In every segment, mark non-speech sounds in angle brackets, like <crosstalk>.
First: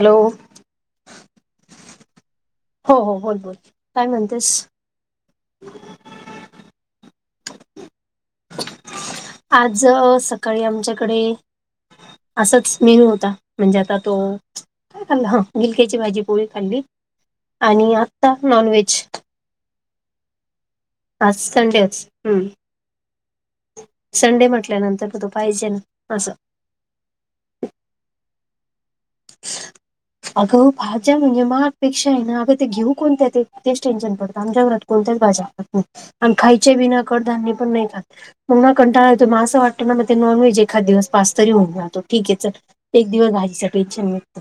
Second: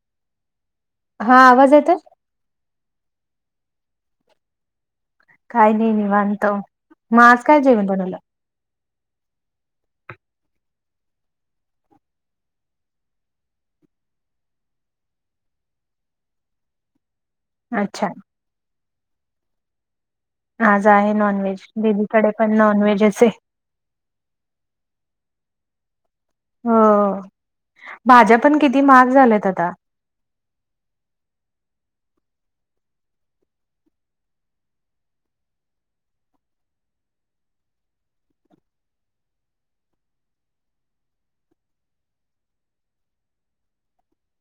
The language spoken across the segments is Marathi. हॅलो! हा आवाज येतोय? हो हो बोल बोल काय म्हणतेस? काही नाही निवांत. मग आज काय जेवण बणाल? आज सकाळी आमच्याकडे असाच मेनू होता म्हणजे आता तो काय खाल्लं ह गिलक्याची भाजी पोळी खाल्ली आणि अच्छा आत्ता नॉन व्हेज. आज आहे आज नॉनव्हेज संडेच दिदीकडे हम्म पण नॉनव्हेजच आहे. संडे म्हटल्यानंतर म तो पाहिजेन असं. हा भाज्या पण किती महाग झाल्यात आता. अगं भाज्या म्हणजे पेक्षा आहे ना अगं ते घेऊ कोणत्या तेच टेन्शन पडतं आमच्या घरात कोणत्याच भाज्या खात नाही आणि खायचे बिना कडधान्य पण नाही खात. मगं ना कंटाळा येतोय, मग असं वाटतं ना मग ते नॉनव्हेज एखाद दिवस बास तरी होऊन राहतो ठीक आहे चल एक दिवस भाजीचा टेन्शन मिटत.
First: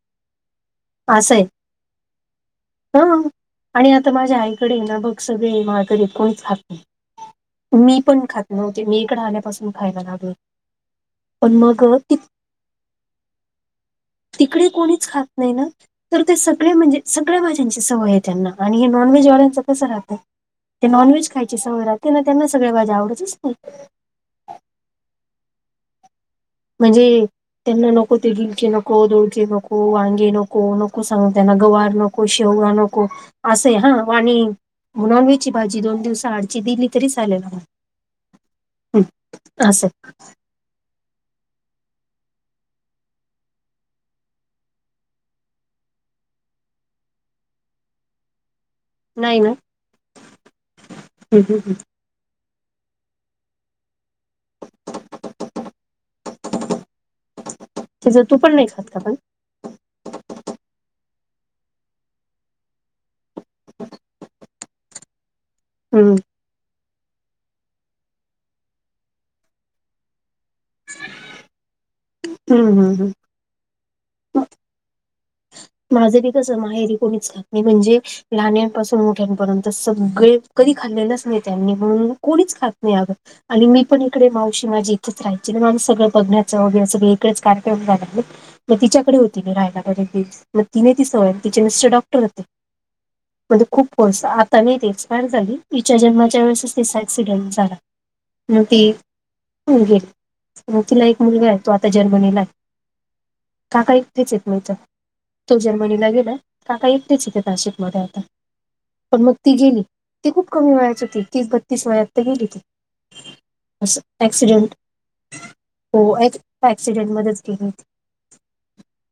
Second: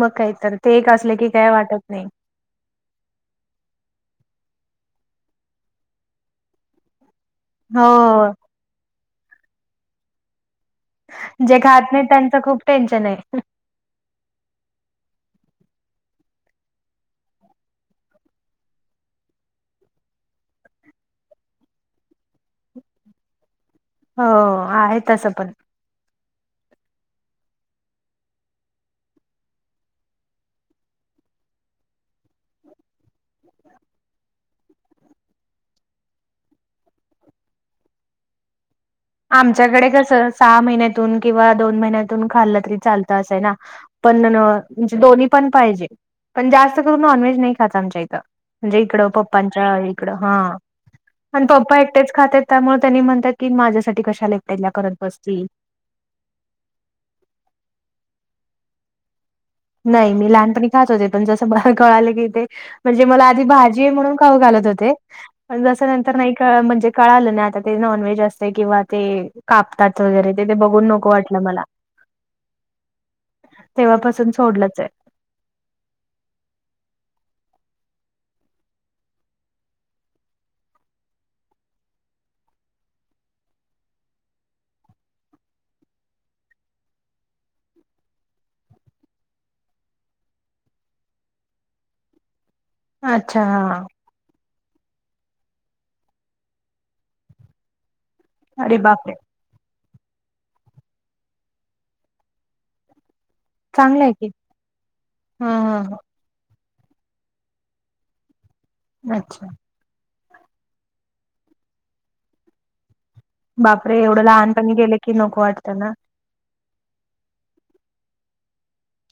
मग काय तर ते एक असले की काय वाटत नाही. हा आणि आता माझ्या आईकडे आहे ना बघ सगळे माळकरी कोणीच खात नाही. मी पण हो खात नव्हते मी इकडे आल्यापासून खायला लागले. पण जे मग खात नाही ति त्यांच खूप टेन्शन आहे. तिकडे कोणीच खात नाही ना! तर ते सगळे म्हणजे सगळ्या भाज्यांची सवय आहे त्यांना आणि हे नॉनव्हेजवाल्यांच कसं राहतय ते नॉनव्हेज खायचे सवय राहते ना त्यांना सगळ्या भाज्या आवडतच नाही. हो आहेत तसं पण. म्हणजे त्यांना नको ते गिलके नको धोळके नको वांगे नको नको सांग त्यांना गवार नको! गवार नको शेवगा नको असा आहे हा वाणी मग नॉनव्हेज ची भाजी दोन दिवस आडची दिली तरी चालेल. हम् आमच्याकडे असं! कसं सहा महिन्यातून किंवा दोन महिन्यातून खाल्लं तरी चालतं असंय ना. पण म्हणजे दोन्ही पण पाहिजे. पण जास्त करून नॉनव्हेज नाही खाचं आमच्या इथं म्हणजे इकड नाही ना हं, पण हं, हं. पप्पा एकटेच खातात त्यामुळे त्यांनी म्हणात माज्या साठी कशाला एकट्याला करत बसती! त्याचं तू पण नाही खात पण? नाही मी लहानपणी खात होते पण जसं मला कळालं की ते म्हणजे मला आधी भाजी आहे म्हणून खाऊ घालत होते जस हम्म नंतर नाही म्हणजे कळालं ना आता ते नॉनव्हेज असते किंवा ते कापतात वगैरे ते बघून नको वाटलं मला. हा तेव्हापासून सोडलंच आहे. माझं बी कसं माहेरी कोणीच खात नाही म्हणजे लहान्यांपासून मोठ्यांपर्यंत सगळे कधी खाल्लेलेच नाही त्यांनी म्हणून कोणीच खात नाही अगं आणि मी पण इकडे मावशी माझी इथेच राहायची माझं सगळं बघण्याचं वगैरे सगळळे इकडेच कार्यक्रम झाणार तर तिच्याकडे होती राहायला बरेच दिवस मग तिने ती सवय तिचे मिस्टर डॉक्टर होते अच्छा म्हण हा. खूप कोर्स आता मी ती एक्सपायर झाली तिच्या जन्माच्या वेळेसच तिचा ऍक्सिडेंट झाला. म अरे ती बापरे मुलगी तिला एक मुलगा आहे तो आता जर्मनीला का का <inaudible> चांगलं आहे की इथेच येत मित हा तो हा जर्मनीला गेला काका येतेच इथे नाशिक मध्ये आता हा पण मग अच्छा. ती गेली. ती खूप कमी वयाची हो त तीस बत्तीस वयात तर गेली ती बापरे असं एवढं लहानपणी ऍक्सिडेंट गेले की नको वाटतं ना, असिसिडेन्ट मध्ये च गेले होते.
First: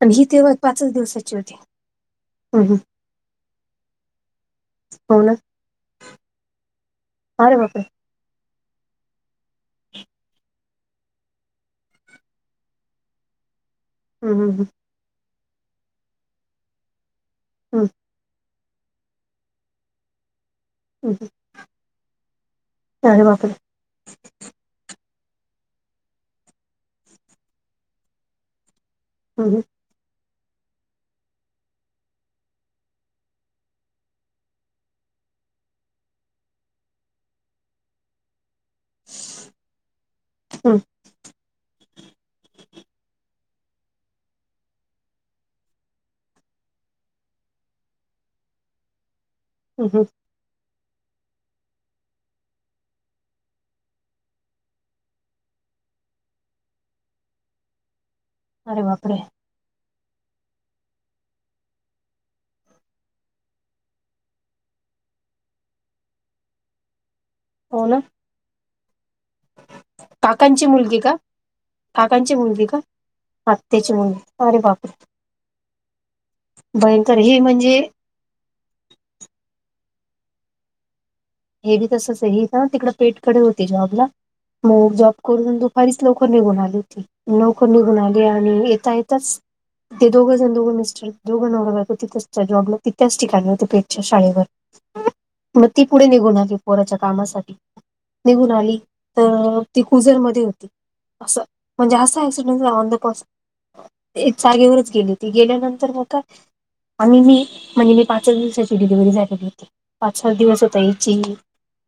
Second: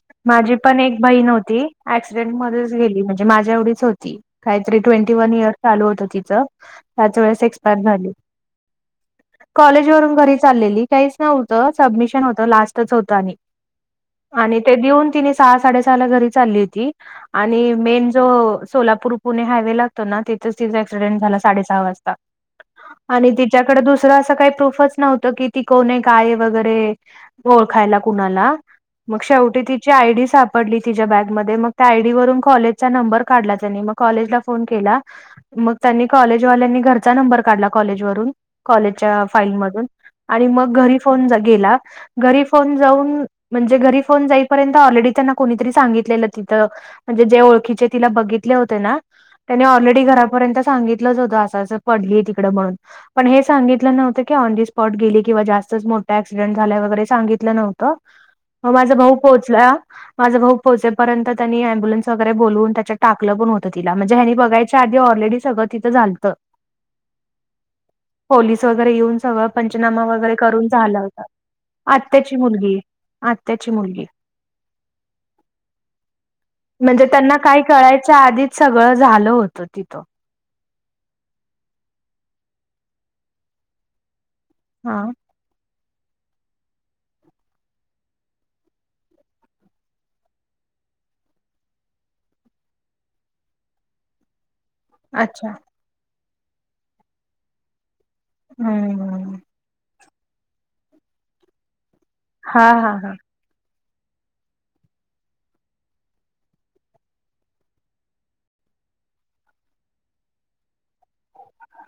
म्हणजे तेव्हा पाचच बहिन दिवसाची होती असिसिडेन्ट मध्ये हम्म, हम्म. गेली, म्हणजे माझ्या एवढीच होती काहीतरी ट्वेंटी हो ना वन इयर चाल होत ति त्याच वेळेस अरे बापरे एक्सपायर झाले. <unintelligible> कॉलेज वरून घरी चाललेली काहीच नव्हतं सबमिशन होतं लास्टच होतं आणि हम हम आणि हम ते देऊन ति सहा साडे सहा घरी चालली होती हम्म, आणिे जो सोलापूर पुणे हायवे लागतो ना तितच तिझा असिसिडेन्ट हम्म. झाला साडे सहा वाजता, अरे आणि बापरे तिच्या कडे दुस तेव्हा असं काही प्रूफच नव्हतं की ती कोणी काय वगैरे ओळखायला कुणाला, मगक्षक. <inaudible> हम्म, तिची आयडि सापडली तिच्या बॅग मध्ये, मग त्या आयडि वरून कॉलेजचा नंबर काढला त्यांनी. मग कॉलेज ला. फोन केला मग त्यांनी कॉलेजवाल्यानी घरचा नंबर काढला कॉलेजवरून. कॉलेजच्या फाईल मधून आणि मग हम्म, घरी फोन गेला घरी फोन जाऊन, म्हणजे घरी फोन जय ंत ऑलरेडी त्यांना कोणीतरी सांगितलेलं तिथं म्हणजे जे ओळखीचे तिला बघितले होते ना त्यानी हम्म. ऑलरेडी घरापर्यंत सांगितलंच होतं असं असं पडली तिकडं म्हणून. पण हे सांगितलं नव्हतं क ऑन दि स्पॉट गेली किंवा जास्तच मोठा ऍक्सिडेंट झाला वगैरे सांगितलं नव्हतं. <unintelligible> मग माझा भाऊ पोहोचला. माझं भाऊ पोहोचेपर्यंत त्यांनी अम्बुन्स वगैरे बोलवून त्यात टाकलं पण होतं ति म्हणजे हनी बघायच्या आधी ऑलरेडी गत तिथं झालतं. हो ना. पोलीस वगैरे येऊन सगळं पंचनामा वगैरे काकांची करून मुलगी झाला का होता काकांची आत्याची का मुलगी आत्याची मुलगी, अरे बाप रे. म्हणजे त्यांना काय कळायच्या आधीच सगळं झालं होतं तिथं. हे बी तसच हे ना तिकड पेठकडे होती जॉबला मग हा जॉब करून दुपारीच लवकर निघून आली होती लवकर निघून आली आणि येता येताच ते दोघं जण दोघं मिस्टर दोघं नवरा बायको तिच त्या जॉबला तिथच त्या ठिकाणी होते पेठच्या शाळेवर. ह. अच्छा. पुढे निघून आली पोराच्या कामासाठी निघून आली, हम्म तर ती कुजरमध्येध्ये होती असं म्हणजे असा असिसिडेन्ट हा झाला ऑन हा द हा. पॉस जागेवरच गेली ती गेल्यानंतर मग काय, आणि मी म्हणजे मी पाच सच दिवसाची डिलिव्हरी झालेली होती पाचवा दिवस होता. याची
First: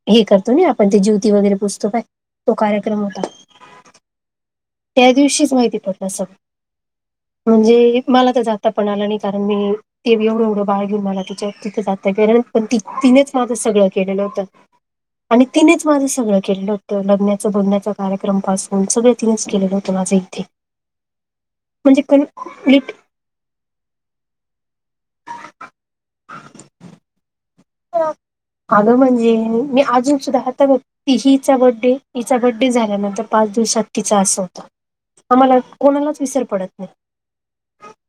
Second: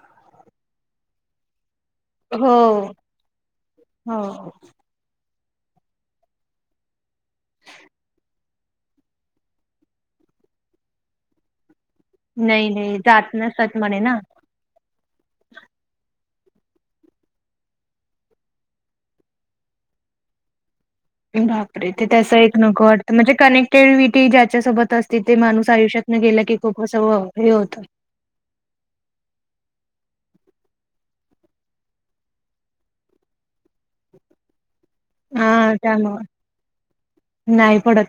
हे करतो ना आपण ते ज्योती वगैरे पूजतो पाय. हो हो. त्या दिवशीच माहिती पडल सगळ. म्हणजे मला तर जाता पण आला नाही कारण मी ते एवढं एवढं बाळ घेऊन मला तिच्यावर तिथं जातं ग पण नाही ति नाही तिनेच जात माझं नसतात सगळं म्हणे ना केलेलं होतं. आणि तिनेच माझं सगळं केलं होतं लग्नाचं बघण्याचा कार्यक्रम पासून सगळ तिनेच केलेलं होतं माझं इथे. बापरे म्हणजे ते त्याच एक नक कम्प्लीट वाट म्हणजे कनेक्टिव्हटी ज्याच्यासोबत असती ते माणूस आयुष्यातनं गेला की खूप असं हे होतं. अगं म्हणजे मी अजून सुद्धा हात तीहीचा बड्डे हिचा बड्डे झाल्यानंतर पाच दिवसात तिचा अस होत. आम्हाला हां, कोणालाच त्यामुळं विसर पडत नाही. नाही पडत.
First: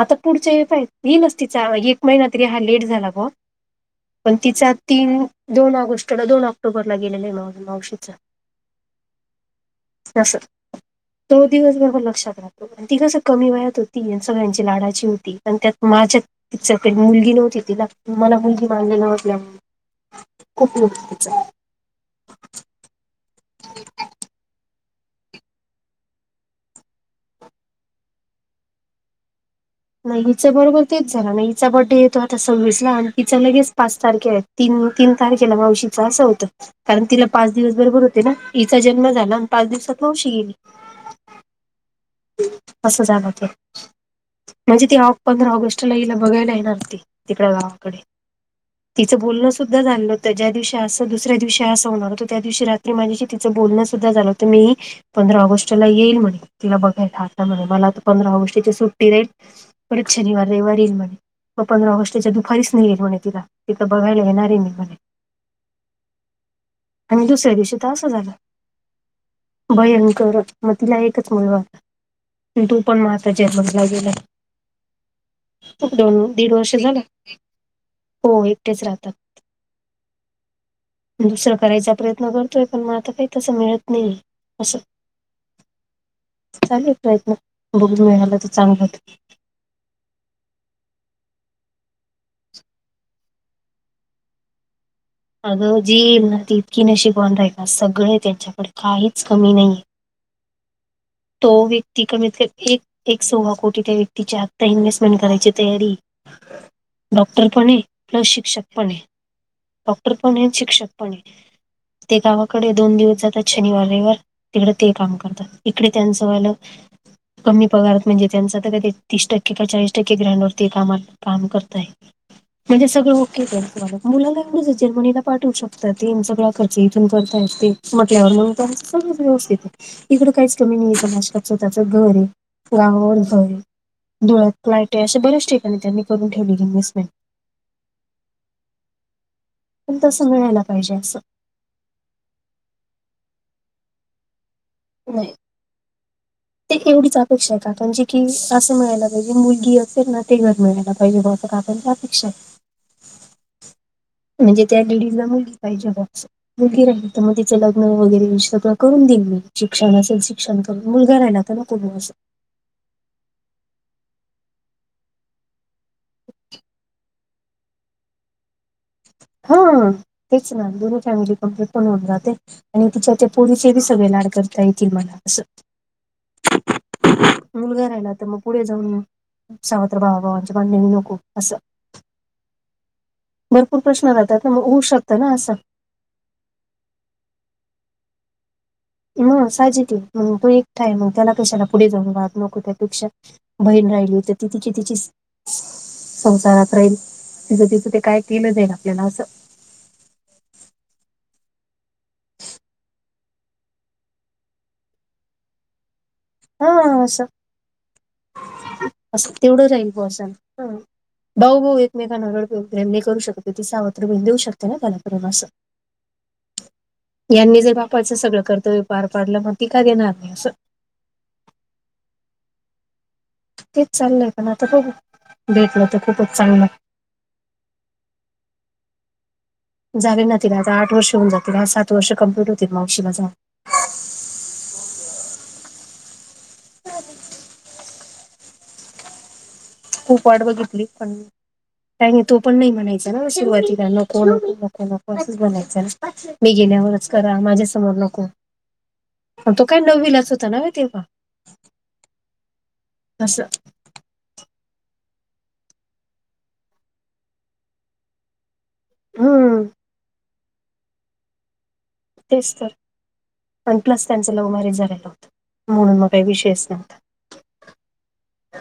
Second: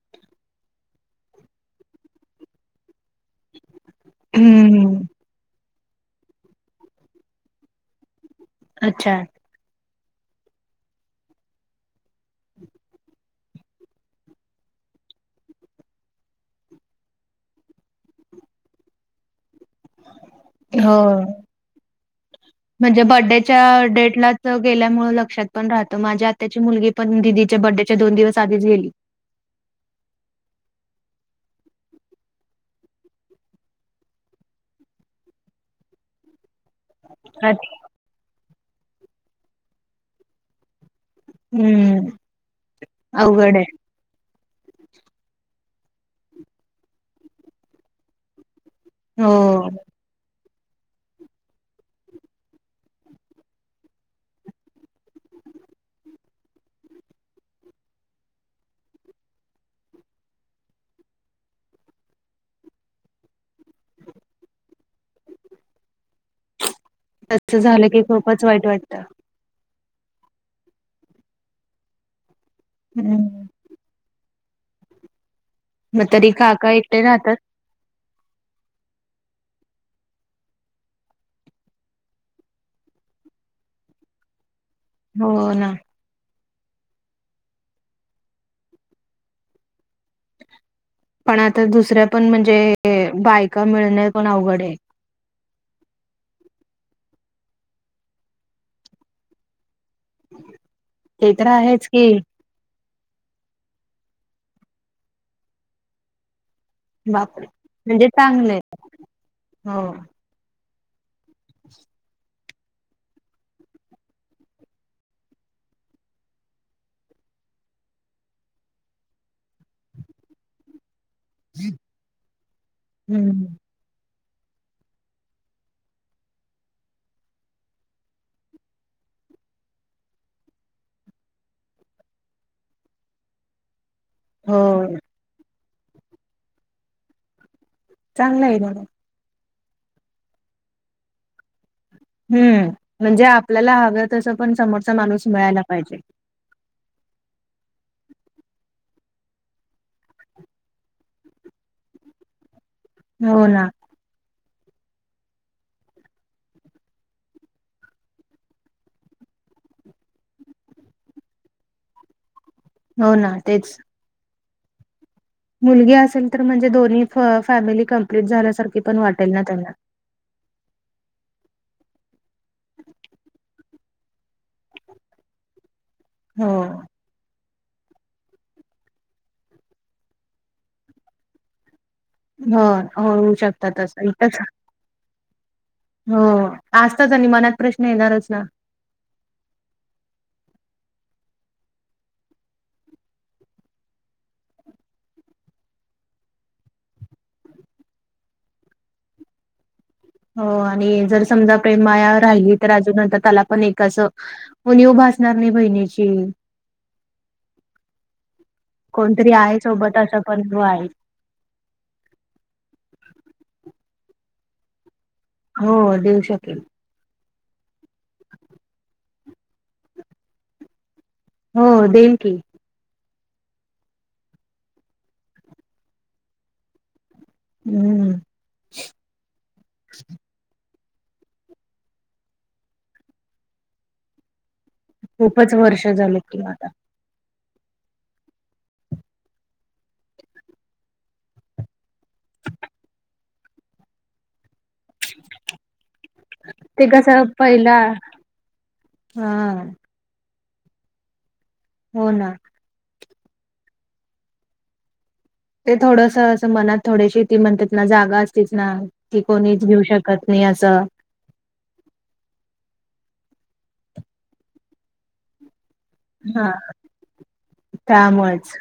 आता पुढच्या पा येईलच तिचा एक महिना तरी हा लेट झाला ग. <inaudible> पण तिचा हम्म. तीन दोन ऑगस्टला दोन ऑक्टोबरला गेलेला आहे नवरा मावशीचा. अच्छा तस तो दिवस बरोबर लक्षात राहतो. ती कसं कमी वयात होती सगळ्यांची लाडाची होती आणि त्यात माझ्या तिच्या कड मुलगी नव्हती तिला मला मुलगी मानलेलं असल्यामुळे हो. <unintelligible> म्हणजे बड्डेच्या डेटलाच गेल्यामुळे लक्षात पण राहतं माझ्या आत्याची मुलगी पण दिदी च्या बड्डे च्या दोन दिवस आधीच गेली. नाही हिचं बरोबर तेच झालं नाही हिचा बड्डे येतो आता सव्वीसला आणि तिचा लगेच पाच तारखे आहे. तीन तीन तारखेला मावशीचा असं होतं. कारण तिला पाच दिवस बरोबर होते ना हिचा जन्म झाला आणि पाच दिवसात मावशी गेली. हम्म. असं झालं होतं. अवघड आहे. म्हणजे ती पंधरा ऑगस्टला हिला बघायला येणार ती तिकडं गावाकडे. तिचं बोलनं हो. सुद्धा झालं. ज्या दिवशी असं दुसऱ्या दिवशी असं होणार होत त्या दिवशी रात्री माझ्याशी तिचं बोलणं सुद्धा झालं होत मीही पंधरा ऑगस्ट ला येईल म्हणे तिला बघायला आता म्हणे मला तर पंधरा ऑगस्ट ची सुट्टी राहील. परत शनिवार रविवार येईल म्हणे. मग पंधरा ऑगस्टच्या दुपारीच नाही येईल म्हणे तिला तिथं बघायला येणार आहे मी म्हणे. आणि दुसऱ्या तसं दिवशी तर की असं झालं. खूपच वाईट वाटतं. भयंकर मग तिला एकच मुलगा होता तो पण मा आता हम्म. जर्मनीला गेलाय मग दोन तरी दीड काका वर्ष झाले. एकटे राहतात. हो एकटेच राहतात. दुसरं करायचा प्रयत्न करतोय पण म आता काही तसं मिळत नाही असं. हो ना. चालेत प्रयत्न बघ मिळाला तर चांगलं होत. पण आता दुसऱ्या पण म्हणजे बायका मिळनं पण अवघड आहे. अगं जी येईल ना ती इतकी नशीबवान राहिल सगळे आहे त्यांच्याकडे काहीच कमी नाहीये. ह. तो व्यक्ती कमी एक सव्वा कोटी त्या व्यक्तीच्या आत्ता इन्व्हेस्टमेंट करायची तयारी. बापरे डॉक्टर पण हे म्हणजे प्लस चांगलंय शिक्षक पण हे हो डॉक्टर. प शिक्षक पण हे ते गावा कडे दोन दिवस जातात शनिवार रविवार तिकडे ते काम करतात इकडे त्यांचं वालं. कमी पगारात म्हणजे त्यांचा तर का ते तीस टक्के का चाळीस टक्के ग्रँडवरती काम आलं. काम करताय म्हणजे सगळं ओके हम्म चं हाय ना तुमाला मुलांना एवढं जर्मनीला पाठवू शकतात ते, सगळा खर्च इथून करताय ते म्हटल्यावर मग. सगळ व्यवस्थित आहे. इकडं काहीच नाही. कमी नाही नाशकात त्याच स्वतःचं घर आहे. गावावर घर आहे. डोळ्यात हो लाईट अशा बऱ्याच ठिकाणी त्यांनी करून ठेवले इएनवेसमेंट. चांगलं आहे ना मग. पण तसं मिळायला पाहिजे असं. हम्म, म्हणजे आपल्याला हवं तसं, पण समोरचा माणूस नाही मिळायला पाहिजे. <inaudible> एवढीच अपेक्षा का म्हणजे की असं मिळायला पाहिजे. मुलगी असेल ना ते घर मिळायला पाहिजे बरं असं का. पण त्यापेक्षा.. हो ना. म्हणजे त्या लेडीजला मुलगी पाहिजे होती. मुलगी राहिल तर मग तिचं लग्न वगैरे सगळं करून देईन मी, शिक्षण असेल शिक्षण करून देईन. मुलगा राहिला त्यांना कोण मग असं हो ना तेच. मुलगी असेल तर म्हणजे दोनी फॅमिली कंप्लीट झाल्यासारखी पण वाटेल ना हा त्यांना तेच ना, दोन्ही फॅमिली कंप्लीट पण होऊन जातील. आणि तिच्या त्या पोरीचे बी, सगळे लाड करता येतील मला असं. हो. मुलगा राहिला तर मग पुढे जाऊन सावित्र भावभावनांचे भांडण नको असं. हा हो. भरपूर शकतात प्रश्न असं राहतात इथच तर मग होऊ शकतं ना असं? हो असताच मनात प्रश्न येणारच ना? मग सायजिक आहे, मग तो एकटा आहे, मग त्याला कशाला पुढे जाऊन राहत नको त्यापेक्षा बहीण राहिली होती. ती तिची तिची संसारात राहील म्हणजे तिथं ते काय केलं जाईल आपल्याला असं? हो आणि जर समजा प्रेमाया राहिली तर अजून नंतर त्याला पण एक अस ऊनिव भासणार नाही बहिणीची. हा असं, अस कोणतरी आहे तेवढं राहील सोबत ग असं पण हा आहे भाऊ भाऊ एकमेकांना रडून प्रेम नाही करू शकत त स सावत्र बहीन देऊ शकते ना त्यांना सगळ्यांना असं हो देऊ शकेल? यांनी जर बापाचं सगळं कर्तव्य पार पाडलं मग ती काय देणार नाही असं हो देइल की तेच चाललंय पण आता बघु, भेटलं तर खूपच चांगलं हाय. हम्म झाली ना ती र आठ वर्ष होऊन जातील आज सात वर्ष कंप्लीट होतील मावशीला जाऊन. खूपच वर्ष झाले कि चाले खूप वाट बघितली, पण काही तो पण नाही म्हणायचा ना सुरुवातीला नको नको न च बलायचं ना मी ते गेण्यावरच कसं करा माझ्या पहिला समोर नको. हा तो काय नववीलाच होता ना तेव्हा हो ना. असं. ते थोडस असं मनात थोडेशी ती म्हणतात ना जागा असतीच ना ती हम्म कोणीच घेऊ शकत नाही आज तेच तर, आणि प्लस त्यांचं लव्ह मॅरेज झायला होतं म्हणून मग काही हा विषयच नव्हता त्यामुळेच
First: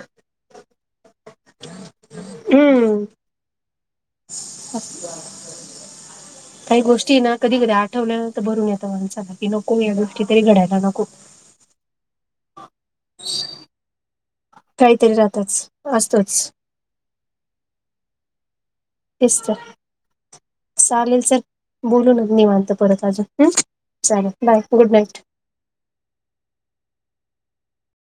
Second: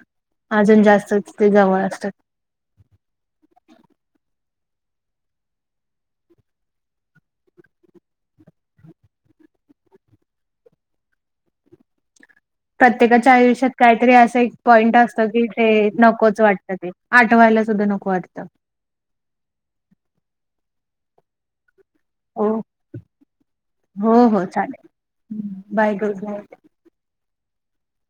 अजून जास्तच ते जवळ असतात. हम् काही गोष्टी ना कधी कधी आठवल्या तर भरून येतं. माणसाला की नको या गोष्टी तरी घडायला नको. प्रत्येकाच्या आयुष्यात काहीतरी असं एक पॉईंट काहीतरी असतो की राहतच ते नकोच असतोच वाटतं. आठवायला सुद्धा नको वाटतं. तेच तर चालेल चल बोलू मग हो निवांत परत अजून हु चालेल बाय गुड नाईट. हम्म बाय गुड नाईट